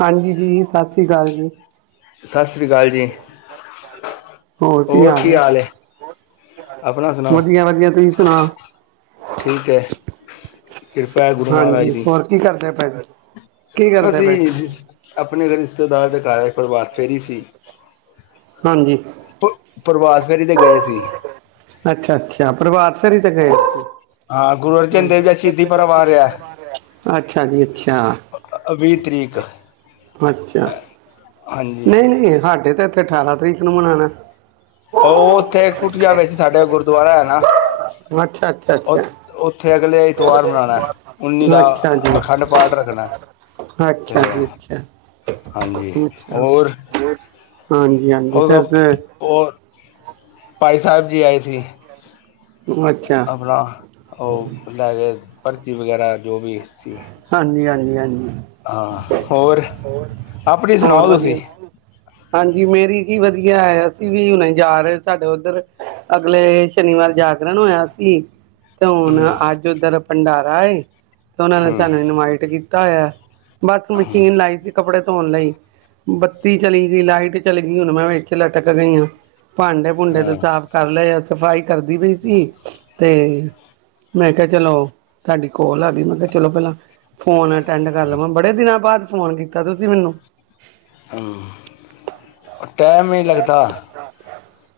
ਹਾਂਜੀ ਜੀ ਸਤਿ ਸ੍ਰੀ ਅਕਾਲ ਜੀ ਸਤਿ ਸ਼੍ਰੀ ਅਕਾਲ ਜੀ ਹੋਰ ਕੀ ਹਾਲ ਏ ਆਪਣਾ ਸੁਣਾਓ, ਤੁਸੀਂ ਸੁਣਾਓ ਠੀਕ ਹੈ ਕਿਰਪਾ ਐ, ਗੁਰੂ ਮਹਾਰਾਜ ਹਾਂਜੀ ਦੀ ਹੋਰ ਕੀ ਕਰਦੇ ਪਏ ਫਿਰ ਅਸੀਂ, ਆਪਣੇ ਰਿਸ਼ਤੇਦਾਰ ਦੇ ਘਾਰ ਪ੍ਰਭਾਤ ਫੇਰੀ ਸੀ ਹਾਂਜੀ ਪ੍ਰਭਾਤ ਫੇਰੀ ਤੇ ਗਏ ਸੀ ਅੱਛਾ-ਅੱਛਾ ਪ੍ਰਭਾਤ ਫੇਰੀ ਤੇ ਗਏ ਸੀ ਹਾਂ ਗੁਰ ਅੱਛਾ ਜੀ ਅੱਛਾ ਵੀਹ ਤਰੀਕ ਅੱਛਾ, ਹਾਂਜੀ ਨਹੀਂ-ਨਹੀਂ ਸਾਡੇ ਤੇ ਇੱਥੇ ਅਠਾਰਾਂ ਤਰੀਕ ਨੂੰ ਮਨਾਉਣਾ ਉਹ ਉੱਥੇ ਕੁਟਿਆ ਵਿੱਚ ਸਾਡੇ ਗੁਰਦੁਆਰਾ ਹੈਨਾ ਅੱਛਾ ਅੱਛਾ ਅੱਛਾ ਉੱਥੇ ਅਗਲੇ ਐਤਵਾਰ ਮਨਾਉਣਾ, ਉੱਨੀ ਦਾ ਅੱਛਾ ਜੀ ਅਖੰਡ ਪਾਠ ਰੱਖਣਾ ਤੇ ਅੱਛਾ ਉਹ ਜ ਅੱਛਾ ਹਾਂਜੀ ਅਾ ਹੋਰ ਹਾਂਜੀ ਹਾਂਜੀ, ਫਿਰ ਤੇ ਔਰ ਭਾਈ ਸਾਹਿਬ ਜੀ ਆਏ ਸੀ ਅੱਛਾ ਆਪਣਾ ਉਹ ਲੈ ਕੇ, ਪਰਚੀ ਵਗੈਰਾ ਜੋ ਵੀ ਸੀ ਹਾਂਜੀ ਹਾਂਜੀ ਹਾਂਜੀ ਹਾਂ ਹੋਰ, ਆਪਣੀ ਹੋਰ ਸੁਣਾਓ ਤੁਸੀਂ ਵਧੀਆ ਹਾਂਜੀ ਮੇਰੀ ਕੀ ਵਧੀਆ ਹੈ, ਅਸੀਂ ਵੀ ਹੁਣੇ ਜਾ ਰਹੇ ਸਾਡੇ ਉੱਧਰ ਅਗਲੇ ਸ਼ਨੀਵਾਰ ਜਾਗਰਣ ਹੋਇਆ ਸੀ ਤੇ ਹੁਣ ਹਮ ਅੱਜ, ਉੱਧਰ ਭੰਡਾਰਾ ਏ ਤੇ ਉਹਨਾਂ ਨੇ ਹਮ ਸਾਨੂੰ ਇਨਵਾਈਟ ਕੀਤਾ ਹੋਇਆ, ਬਸ ਮਸ਼ੀਨ ਲਾਈ ਸੀ ਕੱਪੜੇ ਧੋਣ ਲਈ, ਬੱਤੀ ਚਲੀ ਗਈ, ਲਾਈਟ ਚਲੀ ਗਈ, ਹੁਣ ਮੈਂ ਵੇਚ ਲਟਕ ਗਈ ਹਾਂ ਭਾਂਡੇ ਭੂੰਡੇ ਤੇ ਸਾਫ਼ ਕਰ ਲਏ ਆ, ਸਫ਼ਾਈ ਕਰਦੀ ਪਈ ਸੀ ਅਤੇ ਮੈਂ ਕਿਹਾ ਚਲੋ, ਤੁਹਾਡੀ ਕਾੱਲ ਆ ਗਈ ਮੈਂ ਚਲੋ ਪਹਿਲਾਂ ਫੋਨ ਅਟੈਂਡ ਕਰ ਲਵਾਂ, ਬੜੇ ਦਿਨਾਂ ਬਾਅਦ ਫੋਨ ਕੀਤਾ ਤੁਸੀਂ ਮੈਨੂੰ ਹੂ, ਟਾਈਮ ਈ ਲਗਦਾ,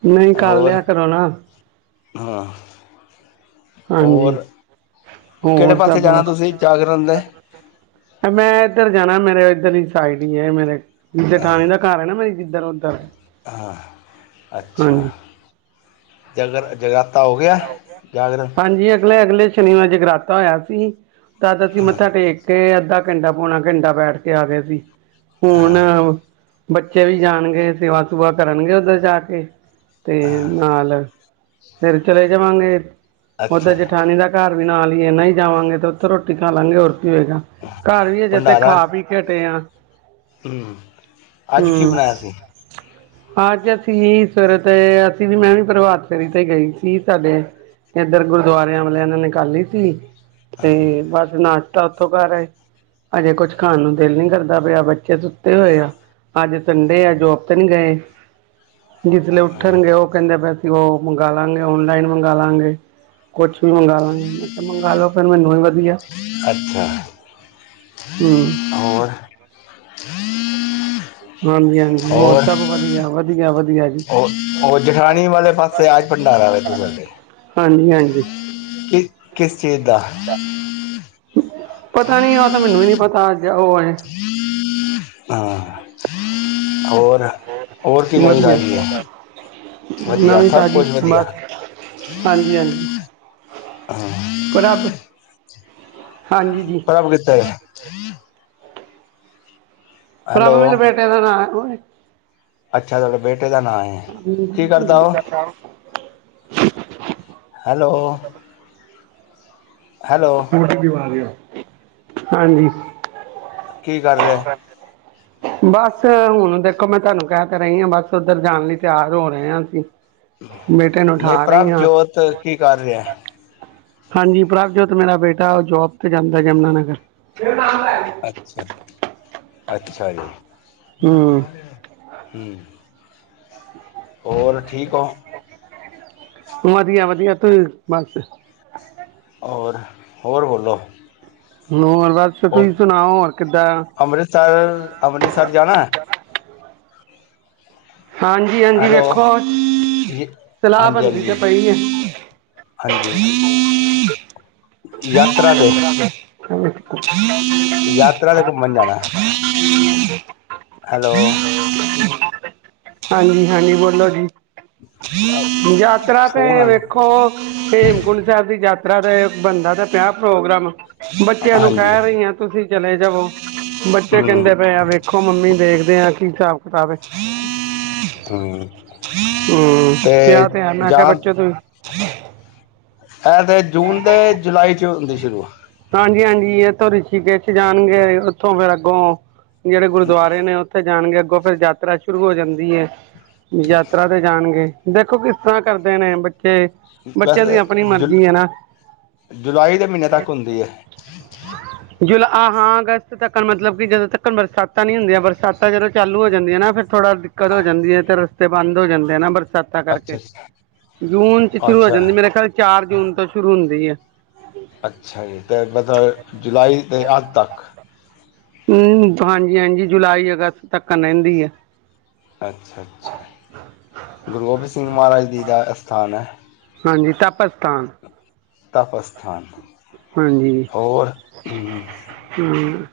ਨਹੀਂ ਕਰ ਹੋਰ ਲਿਆ ਕਰੋ ਨਾ ਹਾਂ ਹਾਂਜੀ ਹੋਰ, ਕਿਹੜੇ ਹੋਰ ਪਾਸੇ ਸਭ ਜਾਣਾ ਤੁਸੀਂ ਜਾਗਰਨ ਦੇ ਮੈਂ ਇੱਧਰ ਜਾਣਾ, ਮੇਰੇ ਇੱਧਰ ਦੀ ਸਾਈਡ ਹੀ ਹੈ, ਮੇਰੇ ਹਾਂ ਜੇਠਾਣੀ ਦਾ ਘਰ ਐ ਨਾ ਮੇਰੀ ਜਿੱਧਰ ਉੱਧਰ ਹਾਂ, ਅੱਛਾ ਹਾਂਜੀ ਚਲੋ ਜਗ ਜਗਰਾਤਾ ਹੋ ਗਿਆ ਜਾਗਰਣ ਹਾਂਜੀ ਅਗਲੇ-ਅਗਲੇ ਸ਼ਨੀਵਾਰ ਜਗਰਾਤਾ ਹੋਇਆ ਸੀ, ਤਦ ਅਸੀਂ ਮੱਥਾ ਟੇਕ ਕੇ ਅੱਧਾ ਘੰਟਾ ਪਾਉਣਾ ਘੰਟਾ ਬੈਠ ਕੇ ਆ ਗਏ ਸੀ, ਹੁਣ ਹਾਂ ਬੱਚੇ ਵੀ ਜਾਣਗੇ, ਸੇਵਾ ਸੁਵਾ ਕਰਨਗੇ ਓਦਰ ਜਾ ਕੇ ਤੇ ਹਾਂ ਨਾਲ ਫਿਰ ਚਲੇ ਜਾਵਾਂਗੇ, ਅੱਛਾ ਓਦਰ ਜਠਾਣੀ ਦਾ ਘਰ ਵੀ ਨਾਲ ਈ ਐ ਨਹੀਂ ਜਾਵਾਂਗੇ ਤੇ ਉੱਥੋ ਰੋਟੀ ਖਾ ਲਾਗੇ ਹੋਰ ਕੀ ਹੋਏਗਾ ਘਰ ਵੀ ਐ ਜਿੱਥੇ ਭੰਡਾਰਾ ਖਾ ਪੀ ਹੇਟੇ ਆ [inaudible] ਅੱਜ ਕੀ ਹੂੰ ਬਣਾਇਆ ਸੀ? ਅੱਜ ਅਸੀਂ ਸਵੇਰੇ ਤੇ ਅਸੀਂ ਵੀ ਮੈਂ ਵੀ ਪ੍ਰਭਾਤ ਫੇਰੀ ਤੇ ਗਈ ਸੀ ਸਾਡੇ ਐਧਰ ਗੁਰਦਬਾਰਿਆਂ ਵਾਲਿਆਂ ਨੇ ਨਿਕਾਲੀ ਸੀ ਤੇ ਬਸ ਨਾਸ਼ਤਾ ਉੱਥੋਂ ਘਰ ਆਏ, ਅਜੇ ਕੁੱਛ ਖਾਣ ਨੂੰ ਦਿਲ ਨੀ ਕਰਦਾ ਪਿਆ ਬੱਚੇ ਤੇ ਹੋਏ ਆ ਅੱਜ ਸੰਡੇ ਐ ਜੋਬ ਤੇ ਨੀ ਗਏ। ਜਿਸ ਲੇ ਉੱਠਣ ਗਏ ਓ- ਕਹਿੰਦੇ ਵੀ ਅਸੀਂ ਓਹ ਮੰਗਾਲਾਂਗੇ ਓਨਲਾਈਨ ਮੰਗਾਲਾਂਗੇ ਕੁਛ ਮੰਗਾਲਾਂਗੇ ਮੈਂ ਕਿਹਾ ਮੰਗਾ ਲੋ ਫਿਰ ਮੈਨੂੰ ਹੀ ਵਧੀਆ ਅੱਛਾ ਹੂੰ ਹੋਰ [unintelligible] ਹਾਂਜੀ-ਹਾਂਜੀ ਹੋਰ ਸਭ ਵਧੀਆ-ਵਧੀਆ- ਵਧੀਆ ਜੀ [inaudible] ਉਹ-ਉਹ ਜਠਾਣੀ ਵਾਲੇ ਪਾਸੇ ਆਜ ਭੰਡਾਰਾ ਵ ਤੁਹਾਡੇ ਜੀ ਹਾਂਜੀ ਕਿਸ ਚੀਜ਼ ਦਾ ਪਤਾ ਨੀ ਆ ਤਾਂ ਮੈਨੂੰ ਵੀ ਨੀ ਪਤਾ ਅੱਜ ਓ ਆ। [inaudible] [inaudible] ਹੋਰ ਹੋਰ ਕੀ [inaudible] ਨਵੀਂ ਵਧੀਆ ਤਾਜੀ ਹੈ [inaudible] ਵਧੀਆ ਨਵੀਂ ਸਭ ਤਾਜ਼ੀ ਕੁਝ ਵਧੀਆ ਬਸ ਹਾਂਜੀ-ਹਾਂਜੀ। ਹਾਂ ਪਰ ਆਪ [inaudible] ਪ੍ਰਭ ਕਿੱਥੇ ਐ? [inaudible] ਪ੍ਰਭ ਹੈਲੋ ਮੇਰੇ ਬੇਟੇ ਦਾ ਨਾਂ ਐ ਓਏ ਅੱਛਾ, ਤੁਆਡੇ ਬੇਟੇ ਦਾ ਨਾਂ ਏ ਕੀ ਕਰਦਾ ਓ ਹੈਲੋ ਹੈਲੋ [unintelligible] ਹਾਂਜੀ। ਕੀ ਕਰ ਰਿਹਾ [inaudible] ਬਸ ਹੁਣ ਦੇਖੋ, ਮੈਂ ਤੁਹਾਨੂੰ ਕਹਿ ਤਾਂ ਰਹੀ ਆ। ਬਸ ਓਦਰ ਜਾਣ ਲਈ ਤਿਆਰ ਹੋ ਰਹੇ ਆ। ਅਸੀਂ ਬੇਟੇ ਨੂੰ ਨਹੀਂ ਠਾ ਰਹੀ ਹਾਂ ਪ੍ਰਭਜੋਤ ਕੀ ਕਰ ਰਿਹਾ ਹਾਂਜੀ ਪ੍ਰਭਜੋਤ ਮੇਰਾ ਬੇਟਾ ਓ ਜੋਬ ਤੇ ਜਾਂਦਾ ਯਮੁਨਾ ਨਗਰ ਅੱਛਾ-ਅੱਛਾ ਜੀ ਹੂੰ [inaudible] ਹੂੰ [unintelligible] ਹੋਰ ਠੀਕ ਹੋ। ਵਧੀਆ-ਵਧੀਆ ਤੁਸੀ ਬਸ। ਹੋਰ-ਹੋਰ ਬੋਲੋ। ਹੋਰ, ਬਸ ਤੁਸੀਂ ਸੁਣਾਓ ਹੋਰ ਕਿੱਦਾਂ। ਅੰਮ੍ਰਿਤਸਰ-ਅੰਮ੍ਰਿਤਸਰ ਜਾਣਾ ਐ? ਹਾਂਜੀ-ਹਾਂਜੀ ਹੈਲੋ ਵੇਖੋ ਜੀ ਸਲਾਹ [inaudible] ਹਾਂਜੀ ਬਣਦੀ ਤੇ ਹਾਂਜੀ ਪਈ ਆ। ਹਾਂਜੀ ਯਾਤਰਾ ਤੇ। [unintelligible] ਯਾਤਰਾ ਤੇ ਘੁੰਮਣ ਜਾਣਾ ਐ ਹੂੰ। [inaudible] ਹੈਲੋ। ਹਾਂਜੀ-ਹਾਂਜੀ ਬੋਲੋ। ਜੀ ਅ ਫੋਨ ਆ ਰਿਹਾ। [inaudible] ਹੇਮਕੁੰਡ ਸਾਹਿਬ ਦੀ ਯਾਤਰਾ ਤੇ ਬਣਦਾ ਤਾਂ ਪਿਆ ਪ੍ਰੋਗਰਾਮ। ਬੱਚਿਆਂ ਨੂੰ ਹਾਂਜੀ ਕਹਿ ਰਹੀ ਆ ਤੁਸੀਂ ਚਲੇ ਜਾਵੋ ਬੱਚੇ ਹਮ ਕਹਿੰਦੇ ਪਏ ਆ ਵੇਖ। ਦੇਖੋ ਮੰਮੀ ਦੇਖਦੇ ਆਂ ਕੀ ਹਿਸਾਬ ਕਿਤਾਬ ਏ। ਹਾਂ ਤੇ। ਹੂੰ ਤੇ ਕਿਹਾ ਹੈ ਮੈਂ ਕਿਹਾ ਜਾਣ। ਬੱਚੋ ਤੁਸੀਂ ਇਹ ਤੇ ਜੂਨ ਤੇ ਜੁਲਾਈ ਚ ਹੁੰਦੀ ਸ਼ੁਰੂ। ਹਾਂਜੀ ਹਾਂਜੀ ਯੇ ਤੋਂ ਰਿਸ਼ੀਕੇਸ਼ ਜਾਣਗੇ ਉੱਥੋਂ ਫੇਰ ਅੱਗੋਂ। ਜਿਹੜੇ ਗੁਰਦੁਆਰੇ ਨੇ ਉੱਥੇ ਜਾਣਗੇ ਅੱਗੋਂ। ਫਿਰ ਯਾਤਰਾ ਸ਼ੁਰੂ ਹੋ ਜਾਂਦੀ ਹੈ। ਯਾਤਰਾ ਤੇ ਜਾਣਗੇ ਦੇਖੋ ਕਿਸ ਤਰ੍ਹਾਂ ਕਰਦੇ ਨੇ। ਤੇ ਬੱਚਿਆਂ ਦੀ ਵੈਸੇ ਆਪਣੀ ਜੁ ਮਰਜ਼ੀ ਹੈ ਨਾ। ਜੁਲਾਈ ਦੇ ਮਹੀਨੇ ਤੱਕ ਹੁੰਦੀ ਹੈ ਹਾਂ। ਜੁਲਾ ਹਾਂ ਅਗਸਤ ਤੱਕ ਮਤਲਬ ਕਿ ਜਦੋਂ ਤੱਕ ਬਰਸਾਤਾਂ ਨੀ ਹੁੰਦੀਆਂ ਬਰਸਾਤਾਂ ਜਦੋਂ ਚਾਲੂ ਹੋ ਜਾਂਦੀਆਂ ਨਾ ਫਿਰ। ਥੋੜਾ ਦਿੱਕਤ ਹੋ ਜਾਂਦੀ ਹੈ ਤੇ ਰਸਤੇ ਬੰਦ ਹੋ ਜਾਂਦੇ ਨਾ। ਬਰਸਾਤਾਂ ਕਰਕੇ ਅੱਛਾ ਅੱਛਾ ਜੂਨ ਚ ਸ਼ੁਰੂ ਹੋ ਅੱਛਾ ਜਾਂਦੀ ਹੈ। ਮੇਰਾ ਖਿਆਲ ਚਾਰ ਜੂਨ ਤੋਂ ਸ਼ੁਰੂ ਹੁੰਦੀ ਹੈ। ਅੱਛਾ ਜੀ ਤੇ ਇਹ ਮਤਲਬ ਜੁਲਾਈ ਦੇ ਅੱਧ ਤੱਕ। ਹੂੰ ਹਾਂਜੀ ਹਾਂਜੀ ਜੁਲਾਈ ਅਗਸਤ ਤੱਕ ਰਹਿੰਦੀ ਆ। ਅੱਛਾ ਅੱਛਾ ਗੁਰੂ ਗੋਬਿੰਦ ਸਿੰਘ ਮਹਾਰਾਜ ਜੀ ਦਾ ਅਸਥਾਨ ਹੈ। ਹਾਂਜੀ ਤਾਪ ਸਥਾਨ। ਤਾਪ ਸਥਾਨ। ਹਾਂਜੀ ਹਾਂ।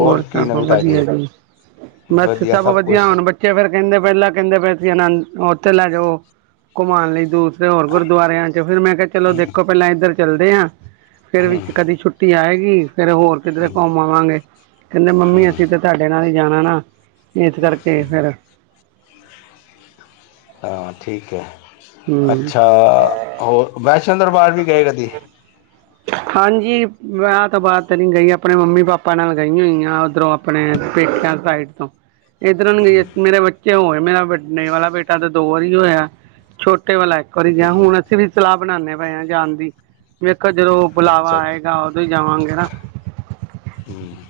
ਹੋਰ ਕੀ ਸਭ ਨਵੀਂ ਤਾਜ਼ੀ ਹੈ ਵਧੀਆ ਜੀ ਬਸ ਵਧੀਆ ਸਭ ਵਧੀਆ ਕੁਛ ਹੁਣ ਬੇ। ਫੇਿਰ ਕਹਿੰਦੇ ਪਹਿਲਾਂ ਕਹਿੰਦੇ ਅਸੀਂ ਆਨੰਦ ਉੱਥੇ ਲੈ ਜਾਓ ਘੁਮਾਉਣ ਲਈ ਦੂਰ। ਹੋਰ ਗੁਰਦੁਆਰਿਆਂ ਚ ਫਿਰ ਮੈਂ ਕਿਹਾ ਚਲੋ ਦੇਖੋ ਪਹਿਲਾਂ ਇੱਧਰ ਚੱਲਦੇ ਹਾਂ ਫਿਰ ਹੂੰ ਵਿੱਚ ਕਦੀ ਛੁੱਟੀ। ਆਏਗੀ ਫਿਰ ਹੋਰ ਕਿਧਰੇ ਹੂੰ ਘੁੰਮ ਆਵਾਂਗੇ। ਕਹਿੰਦੇ ਮੰਮੀ ਹੂੰ ਅਸੀਂ ਤੇ ਤੁਹਾਡੇ ਨਾਲ ਹੀ ਜਾਣਾ ਨਾ ਇਸ ਕਰਕੇ ਫੇਿਰ। ਹਾਂ ਠੀਕ ਹੈ। ਹੂੰ ਅੱਛਾ ਹੋਰ ਵੈਸ਼ਨੋ ਦਰਬਾਰ ਵੀ ਗਏ ਕਦੀ। ਹਾਂਜੀ ਵਿਆਹ ਤੋਂ ਬਾਅਦ ਤਾਂ ਨਹੀਂ ਗਈ ਆਪਣੇ ਮੰਮੀ ਪਾਪਾ ਨਾਲ ਗਈ ਹੋਈ ਆ ਉੱਧਰੋਂ। ਆਪਣੇ ਪੇਕਿਆ ਸਾਈਡ ਤੋਂ ਇੱਧਰੋਂ ਨਹੀਂ ਗਏ ਇੱਥੇ ਮੇਰੇ ਬੱਚੇ। ਕਿਉਂ ਉਹ ਮੇਰਾ ਵੱਡੇ ਵਾਲਾ ਬੇਟਾ ਤੇ ਦੋ ਵਾਰੀ ਗਈਆ ਛੋਟੇ ਵਾਲਾ ਇੱਕ ਵਾਰੀ ਗਿਆ ਹੁਣ ਅਸੀਂ ਵੀ ਸਲਾਹ। ਬਣਾਉਂਦੇ ਪਏ ਆ ਜਾਣ ਦੀ ਵੇਖੋ ਜਦੋਂ ਬੁਲਾਵਾ ਅੱਛਾ ਆਏਗਾ ਉਦੋਂ ਹੀ ਜਾਵਾਂਗੇ ਨਾ। ਹੂੰ।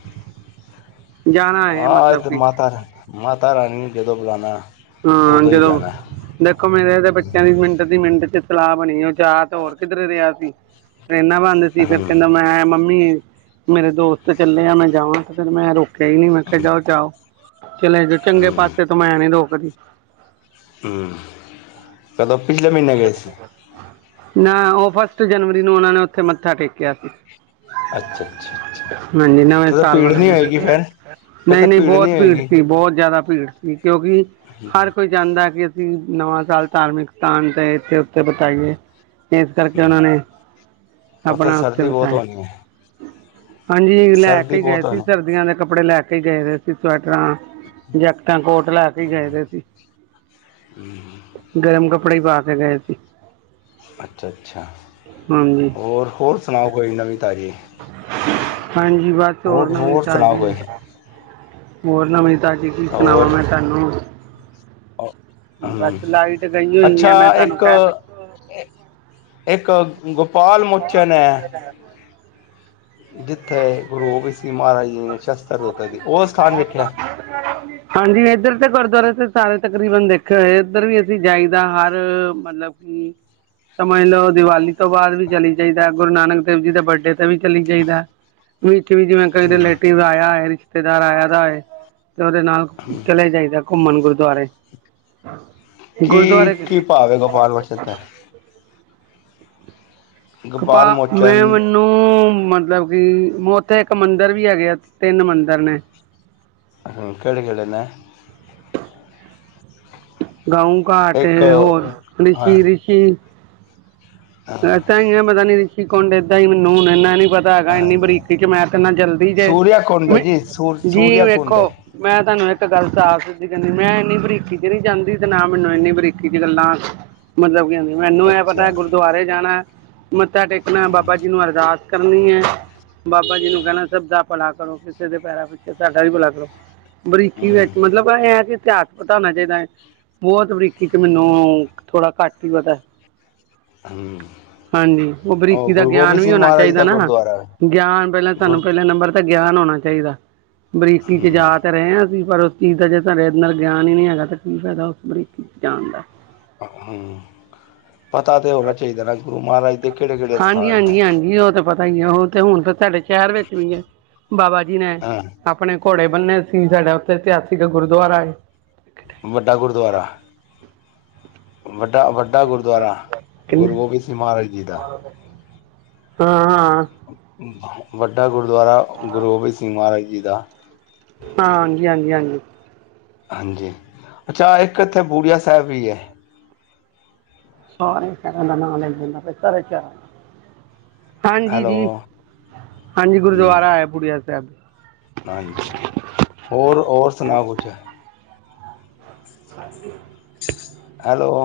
ਜਾਣਾ ਹੈ ਆਹ ਇਹ ਮਤਲਬ ਤਾਂ ਕਿ ਮਾਤਾ ਨੇ ਮਾਤਾ ਰਾਣੀ ਜਦੋਂ ਬੁਲਾਉਣਾ। ਹਾਂ ਉਦੋਂ ਹੀ ਜਦੋਂ ਜਾਣਾ ਦੇਖੋ ਮੇਰੇ ਤੇ ਬੱਚਿਆਂ ਦੀ ਮਿੰਟ ਦੀ ਮਿੰਟ ਚ। ਸਲਾਹ ਬਣੀ ਹੈ। ਉਹ ਜਾਂ ਤਾਂ ਹੋਰ ਕਿੱਧਰੇ ਰਿਹਾ ਸੀ। ਟਰੇਨਾਂ ਬੰਦ ਸੀ ਫੇਰ ਹੂੰ ਕਹਿੰਦਾ ਮੈਂ ਮੰਮੀ। ਮੇਰੇ ਦੋਸਤ ਚੱਲੇ ਆ ਮੈਂ ਜਾਵਾਂ ਤੇ ਫਿਰ ਮੈਂ ਰੋਕਿਆ ਹੀ ਨ ਮੈਂ ਕਿਹਾ ਜਾਓ ਚਓ। ਚਲੇ ਜੋ ਚੰਗੇ ਪਾਸੇ ਤੋ ਮੈਂ ਨੀ ਰੋਕਦੀ। ਹਮ ਕਦੋਂ ਪਿਛਲੇ ਮਹੀਨੇ ਗਏ ਸੀ। ਨਾ ਉਹ ਫਸਟ ਜਨਵਰੀ ਨੂੰ ਉਹਨਾਂ ਨੇ ਉੱਥੇ ਮੱਥਾ ਟੇਕਿਆ ਸੀ। ਅੱਛਾ ਅੱਛਾ ਅੱਛਾ ਮੰਜੀ ਨਵੇਂ ਤੇ ਤਾਂ ਸਾਲ ਭੀੜ ਵਲੇ ਨਹੀਂ ਦਿਨ। ਹੋਏਗੀ ਫੇਰ ਫਿਰ ਨਹੀਂ ਤਾਂ ਨਹੀਂ ਬਹੁਤ ਭੀੜ ਹੋਏਗੀ ਸੀ ਬਹੁਤ ਜ਼ਿਆਦਾ ਭੀੜ। ਕਿਉਂਕਿ ਹਰ ਕੋਈ ਚਾਹੁੰਦਾ ਕਿ ਅਸੀਂ ਨਵਾਂ ਸਾਲ ਧਾਰਮਿਕ। ਸਥਾਨ ਤੇ ਇੱਥੇ ਉੱਤੇ ਬਿਤਾਇਏ। ਇਸ ਕਰਕੇ ਉਹਨਾਂ ਨੇ ਆਪਣਾ ਉੱਥੇ ਸਰਦੀ ਬਹੁਤ ਬਿਤਾਆ। ਹੋਣੀ ਹੈ ਹਾਂਜੀ ਲੈ ਸਰਦੀ ਕੇ ਗਏ ਬਹੁਤ ਸੀ ਹੋਣੀ ਸਰਦੀਆਂ ਦੇ ਕੱਪੜੇ ਲੈ ਕੇ ਗਏ ਸੀ ਸਵੈਟਰਾਂ। ਜੈਕਟਾਂ ਕੋਟ ਲੈ ਕੇ ਗਏ ਦੇ ਸੀ ਗਰਮ ਕੱਪੜੇ। ਕੱਪੜੇ ਪਾ ਕੇ ਗਏ ਸੀ। ਅੱਛਾ ਅੱਛਾ ਹਾਂਜੀ ਹੋਰ ਹੋਰ ਸੁਣਾਓ ਕੋਈ ਨਵੀਂ ਤਾਜ਼ੀ। ਹਾਂਜੀ ਬਸ ਹੋਰ ਨਵੀ ਤਾਜੀ। ਹੋਰ ਨਵੀਂ ਤਾਜ਼ੀ ਕੀ ਸੁਣਾਵਾਾਂ ਹੋਰ ਮੈਂ ਤੁਹਾਨੂੰ। ਹਮ ਬਸ ਲਾਈਟ ਗਈ ਹੋਈ ਅੱਛਾ ਹੈ ਮੈਂ ਤੁਹਾਨੂੰ ਇੱਕ। ਕਹਿ ਤਾ ਇੱਕ ਗੋਪਾਲ ਮੋਚਨ ਹੈ। ਹ। ਜਿੱਥੇ ਗੁਰੂ ਗੋਬਿੰਦ ਜੀ ਮਹਾਰਾਜ ਜੀ ਨੇ ਸ਼ਸਤਰ ਦੋਤਰ ਉਹ ਸਥਾਨ ਵੇਖਿਆ। [unintelligible] ਹਾਂਜੀ ਇੱਧਰ ਤੇ ਗੁਰਦੁਆਰੇ ਤੇ ਸਾਰੇ ਤਕਰੀਬਨ ਦੇਖੇ ਹੋਏ ਇੱਧਰ ਵੀ ਅਸੀਂ ਜਾਈਦਾ ਹਰ ਮਤਲਬ। ਸਮਝ ਲਓ ਦੀਵਾਲੀ ਤੋਂ ਬਾਅਦ ਵੀ ਚਲੀ ਜਾਾਹੀਦਾ, ਗੁਰੂ ਨਾਨਕ ਦੇਵ ਜੀ ਦੇ ਵਰਡੇ। ਵੀ ਚਲੀ ਜਾਈ ਦਾ ਵਿੱਚ ਵਿੱਚ ਜਿਵੇਂ ਕਈ ਹਮ ਰਿਲੇਟਿਵ ਆਇਆ ਹੋਏ। ਰਿਸ਼ਤੇਦਾਰ ਆਇਆ ਦਾ ਏ ਤੇ ਉਹਦੇ ਨਾਲ। ਹਮ। ਚਲੇ ਜਾਈਦਾ ਘੁੰਮਣ ਗੁਰਦੁਆਰੇ। ਕੀ ਗੁਰਦੁਆਰੇ ਕੀ ਭਾਵ ਹੈ ਗੋਪਾਲ ਵੋਚਨ ਦਾ ਕਿਪਾ ਗੋਪਾਲ ਮੋਚਨ ਮੈਂ ਮੈਨੂੰ। ਮਤਲਬ ਕਿ ਉੱਥੇ ਇੱਕ ਮੰਦਿਰ ਵੀ ਹੈਗੇ ਆ ਤਿੰਨ ਮੰਦਿਰ ਨੇ। ਅ ਕਿਹੜੇ ਕਿਹੜੇ ਨੇ ਗਾਊ ਘਾਟ ਇੱਕ ਹੋਰ ਹਾਂ ਰਿਸ਼ੀ ਰਿਸ਼ੀ ਹਾਂ, ਪਤਾ ਨਹੀ ਮਤਲਬ ਰਿਸੀ ਕੂੰਡ ਮੈਨੂੰ ਹੁਣ ਏਨਾ ਨਹੀਂ ਪਤਾ ਹੈਗਾ ਇੰਨੀ ਹਾਂਜੀ ਬਰੀਕੀ ਚ ਮੈਂ ਤੇ ਜਲਦੀ ਚੇ ਸੂਰਿਆ ਕੁੰਡ ਹੈ ਜੀ ਸੂਰ ਜੀ ਸੂਰਿਆ ਕੁੰਡ ਵੇਖੋ ਹੈ ਮੈਂ ਤੁਹਾਨੂੰ ਇੱਕ ਗੱਲ ਸਾਫ਼ ਸੁਥਰੀ ਕਹਿਣੀ ਮੈਂ ਇੰਨੀ ਬਰੀਕੀ ਚ ਨੀ ਜਾਂਦੀ ਤੇ ਨਾ ਮੈਨੂੰ ਇੰਨੀ ਬਰੀਕੀ ਚ ਗੱਲਾਂ ਮਤਲਬ ਕੀ ਆਂਦੀ ਮੈਨੂੰ ਇਹ ਪਤਾ ਅੱਛਾ ਗੁਰਦੁਆਰੇ ਜਾਣਾ ਮੱਥਾ ਟੇਕਣਾ ਬਾਬਾ ਜੀ ਨੂੰ ਅਰਦਾਸ ਕਰਨੀ ਹੈ ਬਾਬਾ ਜੀ ਨੂੰ ਕਹਿਣਾ ਸਭ ਦਾ ਭਲਾ ਕਰੋ ਕਿਸੇ ਦੇ ਪੈਰਾਂ ਪਿੱਛੇ ਸਾਡਾ ਵੀ ਭਲਾ ਕਰੋ ਬਰੀਕੀ ਹਮ ਵਿੱਚ ਮਤਲਬ ਇਹ ਕਿ ਇਤਿਹਾਸ ਪਤਾ ਹੋਣਾਂ ਚਾਹੀਦਾ ਬਹੁਤ ਬਰੀਕੀ ਚ ਮੈਨੂੰ ਥੋੜਾ ਘੱਟ ਹੀ ਪਤਾ ਹਮ ਹਾਂਜੀ ਉਹ ਬਰੀਕੀ ਦਾ ਗੁਰੂ ਗਿਆਨ ਗੋਬਿੰਦ ਵੀ ਸਿੰਘ ਹੋਣਾ ਮਹਾਰਾਜ ਚਾਹੀਦਾ ਦਾ ਨਾ, ਗੁਰਦੁਆਰਾ ਹੈ। ਗਿਆਨ ਪਹਿਲਾਂ ਤੁਹਾਨੂੰ ਗੁਰ ਪਹਿਲਾਂ ਨੰਬਰ। ਤਾਂ ਗਿਆਨ ਹੋਣਾ ਚਾਹੀਦਾ ਬਰੀਕੀ ਚ ਜਾ ਹਮ ਤਾਂ ਰਹੇ, ਅਸੀ ਪਰ। ਚੀਜ਼ ਦਾ ਸਾਡੇ ਅੰਦਰ ਗਿਆਨ ਹੀ ਨਹੀਂ ਹੈਗਾ, ਤਾਂ ਕੀ ਫਾਇਦਾ ਉਸ ਬਰੀਕੀ 'ਚ ਜਾਣ ਦਾ। ਅਹਮ। ਦੇ ਕਿਹੜੇ ਕਿਹੜੇ ਹਾਂਜੀ ਸਥਾਨ ਨੇ ਹਾਂਜੀ ਹਾਂਜੀ ਉਹ ਤੇ ਪਤਾ ਹੀ ਆ ਉਹ ਤੇ ਹੁਣ ਫ ਤੁਹਾਡੇ। ਸ਼ਹਿਰ ਵਿੱਚ ਵੀ ਹੈ ਬਾਬਾ ਜੀ ਨੇ। ਹਾਂ ਆਪਣੇ ਘੋੜੇ ਬੰਨੇ ਸੀ ਸਾਡਾ ਉੱਥੇ ਇਤਿਹਾਸਿਕ ਗੁਰਦੁਆਰਾ ਹੈਏ। ਵੱਡਾ ਗੁਰਦੁਆਰਾ। ਵੱਡਾ ਵੱਡਾ ਗੁਰਦੁਆਰਾ ਕਿੰਨੇ ਗੁਰੂ ਗੋਬਿੰਦ ਸਿੰਘ ਮਹਾਰਾਜ ਜੀ ਦਾ। ਹਾਂ ਹਾਂ। ਵੱਡਾ ਗੁਰਦੁਆਰਾ ਗੁਰੂ ਗੋਬਿੰਦ ਸਿੰਘ ਮਹਾਰਾਜ ਜੀ ਦਾ। ਹਾਂ ਹਾਂਜੀ ਹਾਂਜੀ ਹਾਂਜੀ। ਹਾਂਜੀ ਅੱਛਾ ਇੱਕ ਇੱਥੇ ਬੂੜੀਆ ਸਾਹਿਬ ਵੀ ਹੈ। ਸਾਰੇ ਸ਼ਹਿਰਾਂ ਦਾ ਨਾ ਲੈਂਦੇ ਮੈਂ ਕਿਹਾ ਸਾਰੇ ਸ਼ਹਿਰਾ ਦਾ ਹਾਂਜੀ ਹੈਲੋ ਜੀ ਹਾਂਜੀ ਹਮ ਗੁਰਦੁਆਰਾ ਹੈ ਬੂੜੀਆ ਸਾਹਿਬ ਹਾਂਜੀ ਹੋਰ ਹੋਰ ਸੁਣਾ ਕੁਛ ਹੈਲੋ